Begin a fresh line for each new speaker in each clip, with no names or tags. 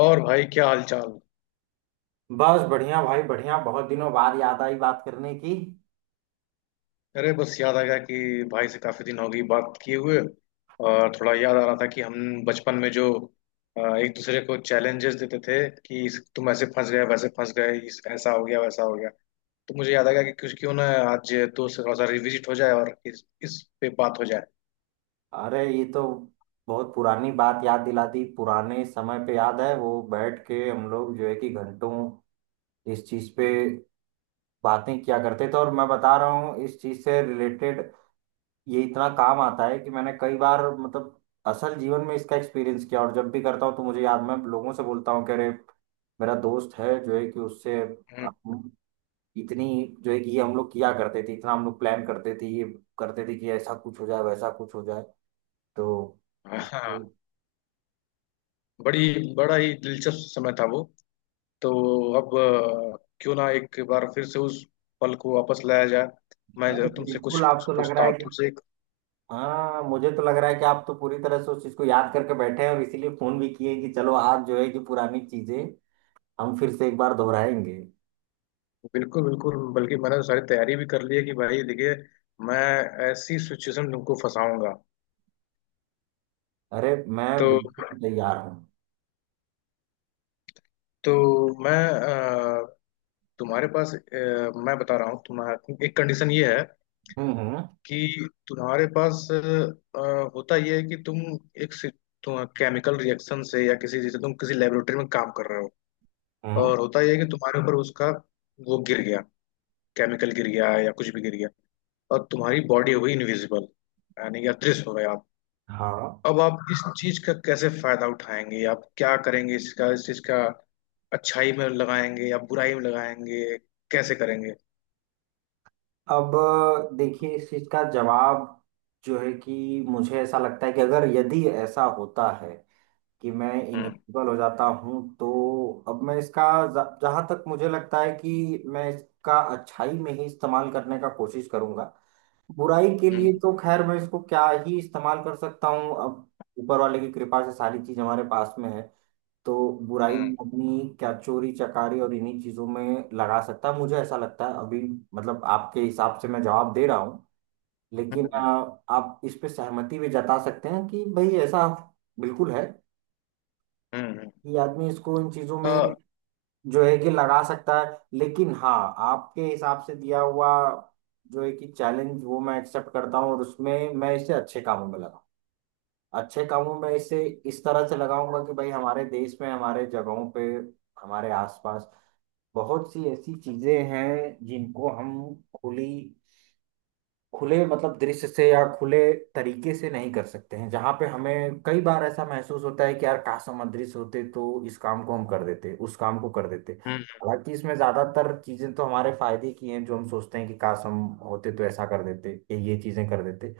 और भाई, क्या हाल चाल।
बस बढ़िया भाई, बढ़िया। बहुत दिनों बाद याद आई बात करने की।
अरे, बस याद आ गया कि भाई से काफी दिन हो गई बात किए हुए। और थोड़ा याद आ रहा था कि हम बचपन में जो एक दूसरे को चैलेंजेस देते थे कि तुम ऐसे फंस गए वैसे फंस गए, इस ऐसा हो गया वैसा हो गया। तो मुझे याद आ गया कि कुछ क्यों ना आज दोस्त थोड़ा सा रिविजिट हो जाए, और इस पे बात हो जाए।
अरे, ये तो बहुत पुरानी बात याद दिला दी। पुराने समय पे याद है वो बैठ के हम लोग जो है कि घंटों इस चीज पे बातें किया करते थे। और मैं बता रहा हूँ, इस चीज से रिलेटेड ये इतना काम आता है कि मैंने कई बार, मतलब असल जीवन में इसका एक्सपीरियंस किया। और जब भी करता हूँ तो मुझे याद, मैं लोगों से बोलता हूँ कि अरे, मेरा दोस्त है जो है कि उससे
हम्म।
इतनी जो है कि ये हम लोग किया करते थे, इतना हम लोग प्लान करते थे, ये करते थे कि ऐसा कुछ हो जाए वैसा कुछ हो जाए। तो
हाँ,
इसको-
बड़ी बड़ा ही दिलचस्प समय था वो। तो अब, क्यों ना एक बार फिर से उस पल को वापस लाया जाए। मैं
अरे
जब तुमसे कुछ
बिल्कुल, आप तो लग
पूछता
रहा है
हूँ
कि,
तुमसे।
हाँ, मुझे तो लग रहा है कि आप तो पूरी तरह से उस चीज को याद करके बैठे हैं, और इसीलिए फोन भी किए कि चलो आज जो है कि पुरानी चीजें हम फिर से एक बार दोहराएंगे।
बिल्कुल बिल्कुल, बल्कि मैंने तो सारी तैयारी भी कर ली है कि भाई देखिए, मैं ऐसी सिचुएशन में तुमको फंसाऊंगा।
अरे, मैं
तो
बिल्कुल तैयार हूँ।
तो मैं, तुम्हारे पास, मैं बता रहा हूँ तुम्हारा एक कंडीशन ये है
हम्म। हम्म।
कि तुम्हारे पास होता ये है कि तुम एक सि- तुम केमिकल रिएक्शन से, या किसी जैसे, तुम किसी लेबोरेटरी में काम कर रहे हो,
हम्म।
और होता ये है कि तुम्हारे ऊपर उसका वो गिर गया, केमिकल गिर गया या कुछ भी गिर गया, और तुम्हारी बॉडी हो गई इनविजिबल, यानी कि अदृश्य हो गया।
हाँ।
अब आप इस चीज का कैसे फायदा उठाएंगे, आप क्या करेंगे इसका, इस चीज का? अच्छाई में लगाएंगे या बुराई में लगाएंगे? कैसे करेंगे?
अब देखिए, इस चीज का जवाब जो है कि मुझे ऐसा लगता है कि अगर यदि ऐसा होता है कि मैं
हम्म।
इनेबल हो जाता हूँ तो अब मैं इसका, जहां तक मुझे लगता है कि मैं इसका अच्छाई में ही इस्तेमाल करने का कोशिश करूंगा। बुराई के लिए
हम्म।
तो खैर मैं इसको क्या ही इस्तेमाल कर सकता हूँ अब, ऊपर वाले की कृपा से सारी चीज हमारे पास में है। तो बुराई
हम्म।
में अपनी क्या चोरी चकारी और इन्हीं चीजों में लगा सकता है, मुझे ऐसा लगता है अभी। मतलब आपके हिसाब से मैं जवाब दे रहा हूँ। लेकिन
हम्म।
आप इस पे सहमति भी जता सकते हैं कि भाई ऐसा बिल्कुल है,
हम्म।
ये आदमी इसको इन चीजों में
अ,
जो है कि लगा सकता है। लेकिन हाँ, आपके हिसाब से दिया हुआ जो है कि चैलेंज, वो मैं एक्सेप्ट करता हूँ, और उसमें मैं इसे अच्छे कामों में लगा, अच्छे कामों में इसे इस तरह से लगाऊंगा कि भाई हमारे देश में, हमारे जगहों पे, हमारे आसपास बहुत सी ऐसी चीजें हैं जिनको हम खुली, खुले मतलब दृश्य से या खुले तरीके से नहीं कर सकते हैं, जहां पे हमें कई बार ऐसा महसूस होता है कि यार काश हम अदृश्य होते तो इस काम को हम कर देते, उस काम को कर देते।
हम्म।
हालांकि इसमें ज्यादातर चीजें तो हमारे फायदे की हैं जो हम सोचते हैं कि काश हम होते तो ऐसा कर देते, ये चीजें कर देते।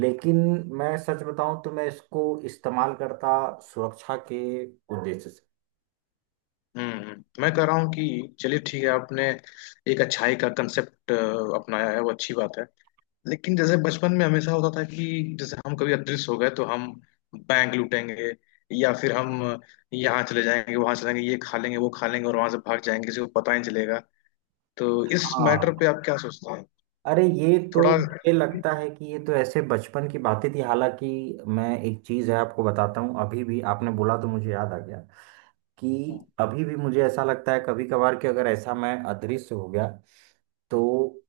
लेकिन मैं सच बताऊं तो मैं इसको इस्तेमाल करता सुरक्षा के उद्देश्य से।
हम्म। मैं कह रहा हूँ कि चलिए ठीक है, आपने एक अच्छाई का कंसेप्ट अपनाया है, वो अच्छी बात है। लेकिन जैसे बचपन में हमेशा होता था कि जैसे हम कभी अदृश्य हो गए तो हम बैंक लूटेंगे, या फिर हम यहाँ चले जाएंगे, वहां चले जाएंगे, ये खा लेंगे, वो खा लेंगे और वहां से भाग जाएंगे, किसी को पता ही नहीं चलेगा। तो इस मैटर
हाँ।
पे आप क्या सोचते हैं?
अरे, ये तो
थोड़ा। हम्म।
मुझे लगता है कि ये तो ऐसे बचपन की बातें थी। हालांकि मैं एक चीज है आपको बताता हूँ, अभी भी आपने बोला तो मुझे याद आ गया कि अभी भी मुझे ऐसा लगता है कभी कभार कि अगर ऐसा मैं अदृश्य हो गया, तो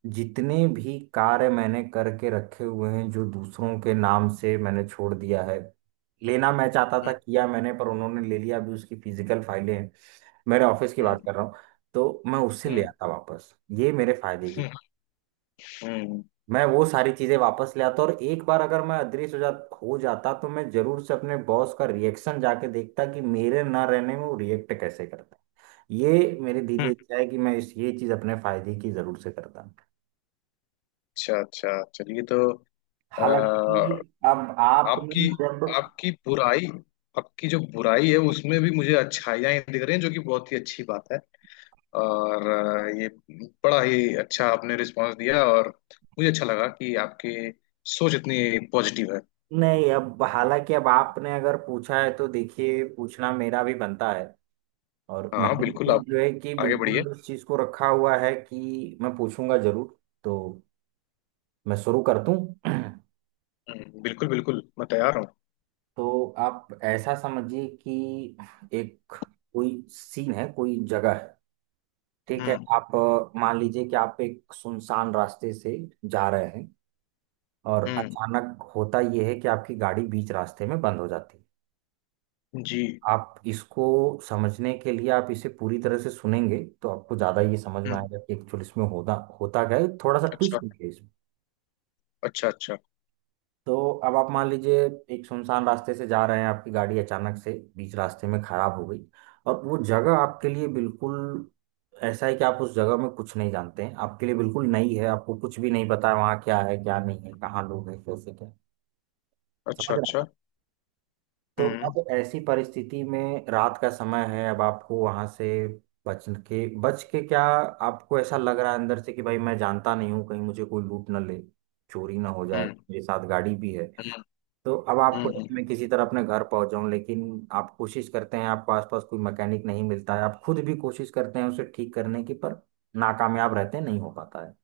जितने भी कार्य मैंने करके रखे हुए हैं जो दूसरों के नाम से मैंने छोड़ दिया है, लेना मैं चाहता था, किया मैंने पर उन्होंने ले लिया, अभी उसकी फिजिकल फाइलें हैं, मेरे ऑफिस की
हम्म।
बात कर रहा हूँ, तो मैं उससे ले
हम्म।
आता वापस। ये मेरे फायदे की,
हम्म। हम्म।
मैं वो सारी चीजें वापस ले आता। और एक बार अगर मैं अदृश्य हो जाता तो मैं जरूर से अपने बॉस का रिएक्शन जाके देखता कि मेरे ना रहने में वो रिएक्ट कैसे करता है। ये मेरे दिल की
हम्म।
इच्छा है कि मैं इस ये चीज अपने फायदे की जरूर से करता।
अच्छा अच्छा, चलिए। तो, आ,
हालांकि अब
आपकी
आपने जब,
आपकी बुराई, आपकी जो बुराई है उसमें भी मुझे अच्छाइयाँ ही दिख रही हैं, जो कि बहुत ही अच्छी बात है। और ये बड़ा ही अच्छा आपने रिस्पांस दिया, और मुझे अच्छा लगा कि आपकी सोच इतनी पॉजिटिव है।
नहीं अब हालांकि अब आपने अगर पूछा है तो देखिए पूछना मेरा भी बनता है, और
हाँ
मैंने
बिल्कुल,
भी
आप
जो है कि
आगे बढ़िए।
बिल्कुल उस चीज को रखा हुआ है कि मैं पूछूंगा जरूर। तो मैं शुरू कर दूं।
बिल्कुल बिल्कुल, मैं तैयार हूँ।
तो आप ऐसा समझिए कि एक कोई सीन है, कोई जगह है, ठीक है
हम्म।
आप, मान लीजिए कि आप एक सुनसान रास्ते से जा रहे हैं, और
हम्म।
अचानक होता यह है कि आपकी गाड़ी बीच रास्ते में बंद हो जाती है।
जी।
आप इसको समझने के लिए आप इसे पूरी तरह से सुनेंगे तो आपको ज़्यादा ये समझ में
हम्म।
आएगा कि एक्चुअली इसमें होता होता क्या है, थोड़ा सा
अच्छा।
ट्विस्ट भी है।
अच्छा। अच्छा।
तो अब आप मान लीजिए, एक सुनसान रास्ते से जा रहे हैं, आपकी गाड़ी अचानक से बीच रास्ते में खराब हो गई, और वो जगह आपके लिए बिल्कुल ऐसा है कि आप उस जगह में कुछ नहीं जानते हैं, आपके लिए बिल्कुल नई है, आपको कुछ भी नहीं पता है वहाँ क्या है क्या नहीं है, कहाँ लोग हैं, कैसे क्या,
अच्छा।
समझ रहे हैं
अच्छा।
आप। तो
हम्म।
अब ऐसी परिस्थिति में रात का समय है, अब आपको वहाँ से बच के, बच के क्या, आपको ऐसा लग रहा है अंदर से कि भाई मैं जानता नहीं हूँ, कहीं मुझे कोई लूट ना ले, चोरी ना हो जाए,
हम्म।
मेरे साथ गाड़ी भी है।
हम्म।
तो अब आपको है
हम्म।
कि मैं किसी तरह अपने घर पहुंच जाऊं, लेकिन आप कोशिश करते हैं आपको आसपास कोई मैकेनिक नहीं मिलता है, आप खुद भी कोशिश करते हैं उसे ठीक करने की पर नाकामयाब रहते हैं, नहीं हो पाता है।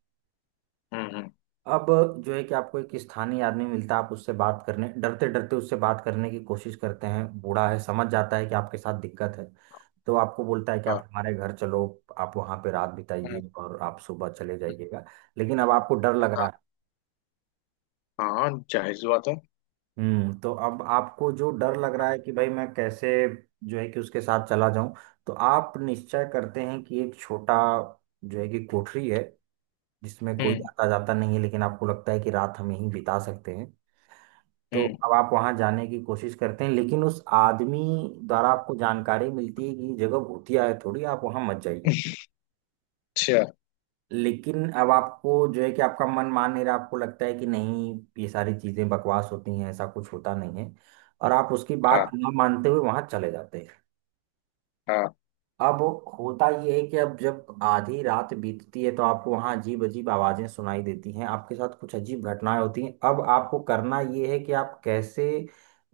हम्म। हम्म।
अब जो है कि आपको एक स्थानीय आदमी मिलता है, आप उससे बात करने, डरते डरते उससे बात करने की कोशिश करते हैं, बूढ़ा है समझ जाता है कि आपके साथ दिक्कत है, तो आपको बोलता है कि
हाँ।
आप हमारे घर चलो, आप वहाँ पे रात
हम्म।
बिताइए और आप सुबह चले जाइएगा। लेकिन अब आपको डर लग रहा
हाँ।
है।
हाँ, जाहिर सी बात है।
हम्म। तो अब आपको जो डर लग रहा है कि भाई मैं कैसे जो है कि उसके साथ चला जाऊं, तो आप निश्चय करते हैं कि एक छोटा जो है कि कोठरी है, जिसमें कोई
हम्म।
आता जाता नहीं है, लेकिन आपको लगता है कि रात हम यहीं बिता सकते हैं। तो
हम्म।
अब आप वहां जाने की कोशिश करते हैं लेकिन उस आदमी द्वारा आपको जानकारी मिलती है कि ये जगह भूतिया है थोड़ी, आप वहां मत जाइए।
अच्छा।
लेकिन अब आपको जो है कि आपका मन मान नहीं रहा, आपको लगता है कि नहीं ये सारी चीजें बकवास होती हैं, ऐसा कुछ होता नहीं है, और आप उसकी बात
हाँ।
ना मानते हुए वहां चले जाते हैं।
हाँ।
अब होता ये है कि अब जब आधी रात बीतती है तो आपको वहां अजीब अजीब आवाजें सुनाई देती हैं, आपके साथ कुछ अजीब घटनाएं होती हैं। अब आपको करना ये है कि आप कैसे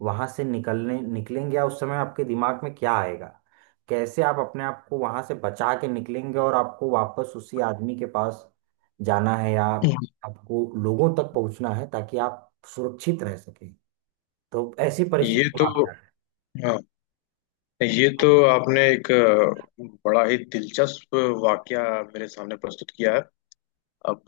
वहां से निकलने निकलेंगे, या उस समय आपके दिमाग में क्या आएगा, कैसे आप अपने आप को वहां से बचा के निकलेंगे, और आपको वापस उसी आदमी के पास जाना है, या
हम्म।
आपको लोगों तक पहुंचना है ताकि आप सुरक्षित रह सकें। तो ऐसी परिस्थिति
ये तो।
में आप क्या
हाँ, ये तो आपने एक बड़ा ही दिलचस्प वाकया मेरे सामने प्रस्तुत किया है। अब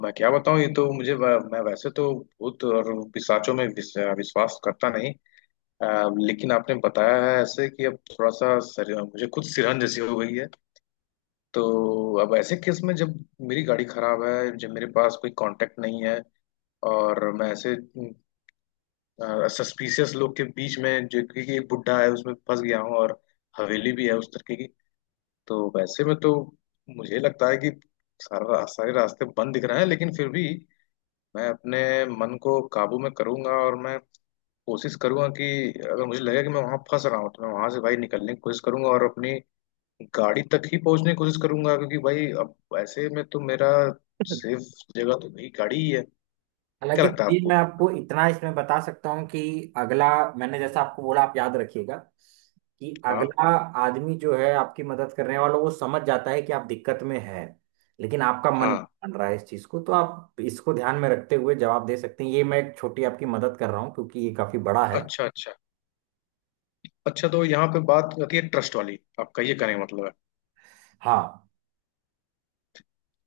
मैं क्या बताऊं, ये तो मैं वैसे तो भूत और पिशाचों में विश्वास करता नहीं। अ, लेकिन आपने बताया है ऐसे कि अब थोड़ा सा, मुझे खुद सिरहन जैसी हो गई है। तो अब ऐसे केस में, जब मेरी गाड़ी खराब है, जब मेरे पास कोई कांटेक्ट नहीं है, और मैं ऐसे सस्पिशियस लोग के बीच में, जो कि एक बुड्ढा है, उसमें फंस गया हूँ, और हवेली भी है उस तरीके की, तो वैसे में तो मुझे लगता है कि सारे रास्ते बंद दिख रहे हैं। लेकिन फिर भी मैं अपने मन को काबू में करूंगा, और मैं कोशिश करूंगा कि अगर मुझे लगेगा कि मैं वहां फंस रहा हूँ, तो मैं वहां से, भाई, निकलने की कोशिश करूंगा, और अपनी गाड़ी तक ही पहुंचने की कोशिश करूंगा, क्योंकि भाई अब ऐसे में तो मेरा
करें?
सेफ जगह तो भाई गाड़ी ही है। क्या
हालांकि
लगता है
चलिए, मैं
आपको?
आपको इतना इसमें बता सकता हूँ कि अगला मैंने जैसा आपको बोला, आप याद रखिएगा कि
हाँ।
अगला आदमी जो है आपकी मदद करने वाला, वो समझ जाता है कि आप दिक्कत में है, लेकिन आपका मन नहीं
हाँ।
मान रहा है इस चीज को, तो आप इसको ध्यान में रखते हुए जवाब दे सकते हैं। ये मैं एक छोटी आपकी मदद कर रहा हूँ, क्योंकि ये काफी बड़ा है।
अच्छा अच्छा। अच्छा, तो यहाँ पे बात आती है ट्रस्ट वाली, आपका ये कहने का मतलब है।
हाँ।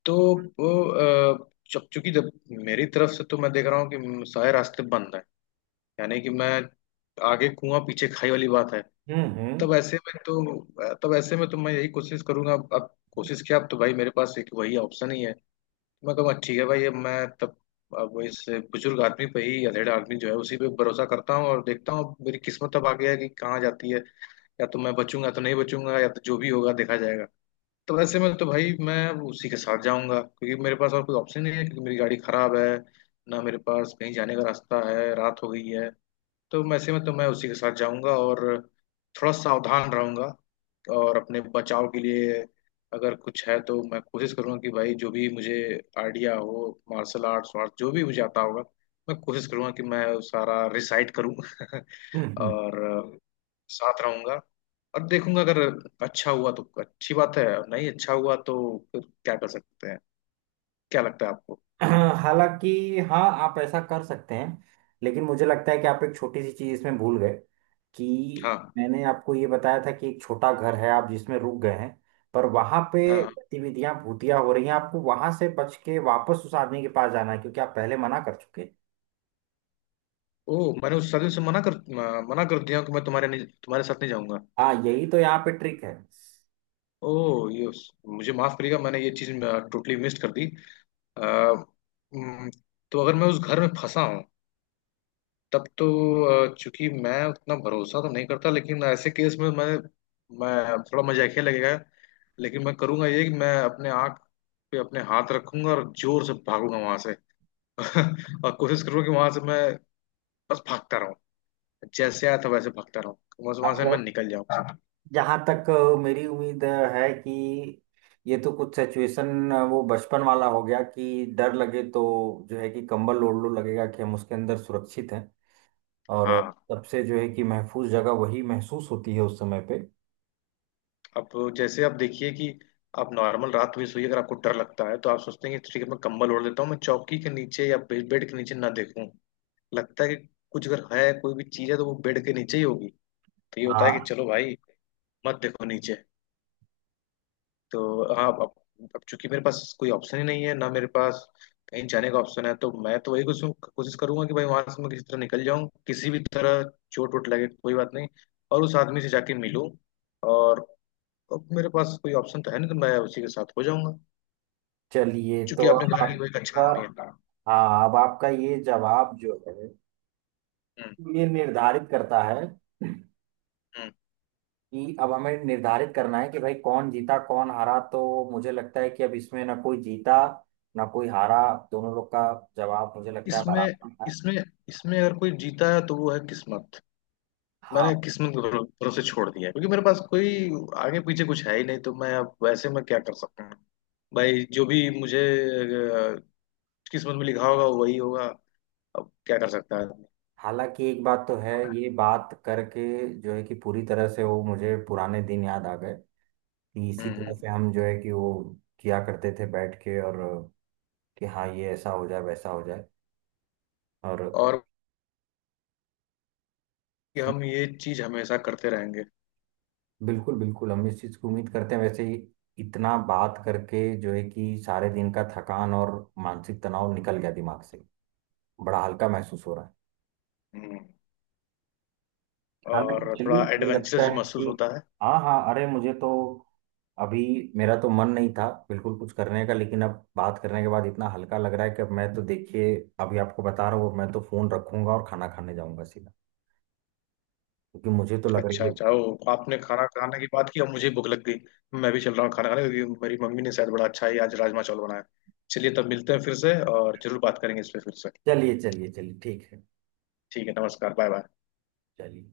तो वो, जब चूंकि जब, मेरी तरफ से तो मैं देख रहा हूँ कि सारे रास्ते बंद हैं, यानी कि मैं, आगे कुआं पीछे खाई वाली बात है।
हम्म।
तब ऐसे में तो मैं यही कोशिश करूंगा। अब कोशिश किया, अब तो भाई मेरे पास एक वही ऑप्शन ही है। मैं कहूँगा ठीक है भाई, अब मैं तब अब वो इस बुजुर्ग आदमी पे ही, अधेड़ आदमी जो है उसी पे भरोसा करता हूँ, और देखता हूँ मेरी किस्मत अब आगे है कि कहाँ जाती है। या तो मैं बचूंगा, तो नहीं बचूंगा, या तो जो भी होगा देखा जाएगा। तो वैसे में तो भाई मैं उसी के साथ जाऊंगा, क्योंकि मेरे पास और कोई ऑप्शन नहीं है, क्योंकि मेरी गाड़ी खराब है, ना मेरे पास कहीं जाने का रास्ता है, रात हो गई है। तो वैसे में तो मैं उसी के साथ जाऊंगा, और थोड़ा सावधान रहूंगा, और अपने बचाव के लिए अगर कुछ है तो मैं कोशिश करूंगा कि भाई जो भी मुझे आइडिया हो, मार्शल आर्ट्स वार्ट जो भी मुझे आता होगा, मैं कोशिश करूंगा कि मैं वो सारा रिसाइट करूं
हम्म।
और साथ रहूंगा, और देखूंगा। अगर अच्छा हुआ तो अच्छी बात है, और नहीं अच्छा हुआ तो फिर क्या कर सकते हैं। क्या लगता है आपको?
हालांकि हाँ, आप ऐसा कर सकते हैं, लेकिन मुझे लगता है कि आप एक छोटी सी चीज़ इसमें भूल गए, कि
हाँ।
मैंने आपको ये बताया था कि एक छोटा घर है आप जिसमें रुक गए हैं, पर वहां पे
हाँ।
गतिविधियां भूतिया हो रही हैं, आपको वहां से बच के वापस उस आदमी के पास जाना है, क्योंकि आप पहले मना कर चुके हैं।
ओ, मैंने उस साजिश से मना कर दिया कि मैं तुम्हारे नहीं, तुम्हारे साथ नहीं जाऊंगा।
हाँ, यही तो यहाँ पे ट्रिक है।
ओह, ये, मुझे माफ करिएगा, मैंने ये चीज टोटली मिस कर दी। अ, हम्म, तो अगर मैं उस घर में फंसा हूँ तब तो, चूंकि मैं उतना भरोसा तो नहीं करता, लेकिन ऐसे केस में मैं थोड़ा मजाकिया लगेगा, लेकिन मैं करूंगा ये कि मैं अपने आँख पे अपने हाथ रखूंगा और जोर से भागूंगा वहां से और कोशिश करूंगा कि वहां से मैं बस भागता रहूं, जैसे आया था वैसे भागता रहूं, बस वहां से मैं
आप,
निकल जाऊं।
जहाँ तक मेरी उम्मीद है कि ये तो कुछ सिचुएशन वो बचपन वाला हो गया कि डर लगे तो जो है कि कंबल ओढ़ लो, लगेगा कि हम उसके अंदर सुरक्षित हैं। और
हाँ।
सबसे जो है कि महफूज जगह वही महसूस होती है उस समय पे।
अब जैसे आप देखिए कि आप नॉर्मल रात में सोइए, अगर आपको डर लगता है, तो आप सोचते हैं कि ठीक है, मैं कम्बल ओढ़ लेता हूँ, मैं चौकी के नीचे या बेड के नीचे ना देखूं। लगता है कि कुछ अगर है, कोई भी चीज है, तो वो बेड के नीचे ही होगी। तो ये होता है कि
हाँ।
चलो भाई, मत देखो नीचे। तो हाँ, अब चूंकि मेरे पास कोई ऑप्शन ही नहीं है, ना मेरे पास कहीं जाने का ऑप्शन है, तो मैं तो वही कुछ कोशिश करूंगा कि भाई वहां से मैं किसी तरह निकल जाऊं, किसी भी तरह, चोट वोट लगे कोई बात नहीं, और उस आदमी से जाके मिलूं, और अब मेरे पास कोई ऑप्शन तो है नहीं, तो मैं उसी के साथ हो जाऊंगा,
चलिए तो
क्योंकि आपने
अब
कहा कि वो एक अच्छा
आपका,
आदमी है।
हाँ अब आपका ये जवाब जो है,
हम्म।
ये निर्धारित करता है
हम्म।
कि अब हमें निर्धारित करना है कि भाई कौन जीता कौन हारा। तो मुझे लगता है कि अब इसमें ना कोई जीता, ना कोई हारा, दोनों लोग का जवाब मुझे लगता है
इसमें
बराबर है।
इसमें इसमें अगर कोई जीता है तो वो है किस्मत। मैंने
हाँ।
किस्मत के भरोसे छोड़ दिया है, क्योंकि मेरे पास कोई आगे पीछे कुछ है ही नहीं, तो मैं अब, वैसे मैं क्या कर सकता हूँ। भाई जो भी मुझे किस्मत में लिखा होगा वही होगा। अब क्या कर सकता है आदमी।
हालांकि एक बात तो है, ये बात करके जो है कि पूरी तरह से वो मुझे पुराने दिन याद आ गए, कि इसी
हम्म।
तरह
हम्म।
से हम जो है कि वो किया करते थे बैठ के, और कि हाँ ये ऐसा हो जाए वैसा हो जाए, और
और, कि हम ये चीज हमेशा करते रहेंगे।
बिल्कुल बिल्कुल। हम इस चीज़ की उम्मीद करते हैं वैसे ही। इतना बात करके जो है कि सारे दिन का थकान और मानसिक तनाव निकल गया दिमाग से, बड़ा हल्का महसूस हो रहा है।
हम्म।
हालांकि
और
चलिए,
थोड़ा
मुझे लगता
एडवेंचरस भी
है
महसूस
कि,
होता है।
हाँ हाँ, अरे मुझे तो अभी, मेरा तो मन नहीं था बिल्कुल कुछ करने का, लेकिन अब बात करने के बाद इतना हल्का लग रहा है कि अब मैं तो देखिए, अभी आपको बता रहा हूँ मैं तो फोन रखूंगा और खाना खाने जाऊंगा सीधा, क्योंकि मुझे तो लग रही
अच्छा
है।
अच्छा, ओ आपने खाना खाने की बात की, अब मुझे भूख लग गई। मैं भी चल रहा हूँ खाना खाने, क्योंकि मेरी मम्मी ने शायद बड़ा अच्छा ही आज राजमा चावल बनाया। चलिए, तब मिलते हैं फिर से और जरूर बात करेंगे इस पे फिर से।
चलिए चलिए चलिए, ठीक है।
ठीक है, नमस्कार, बाय बाय।
चलिए।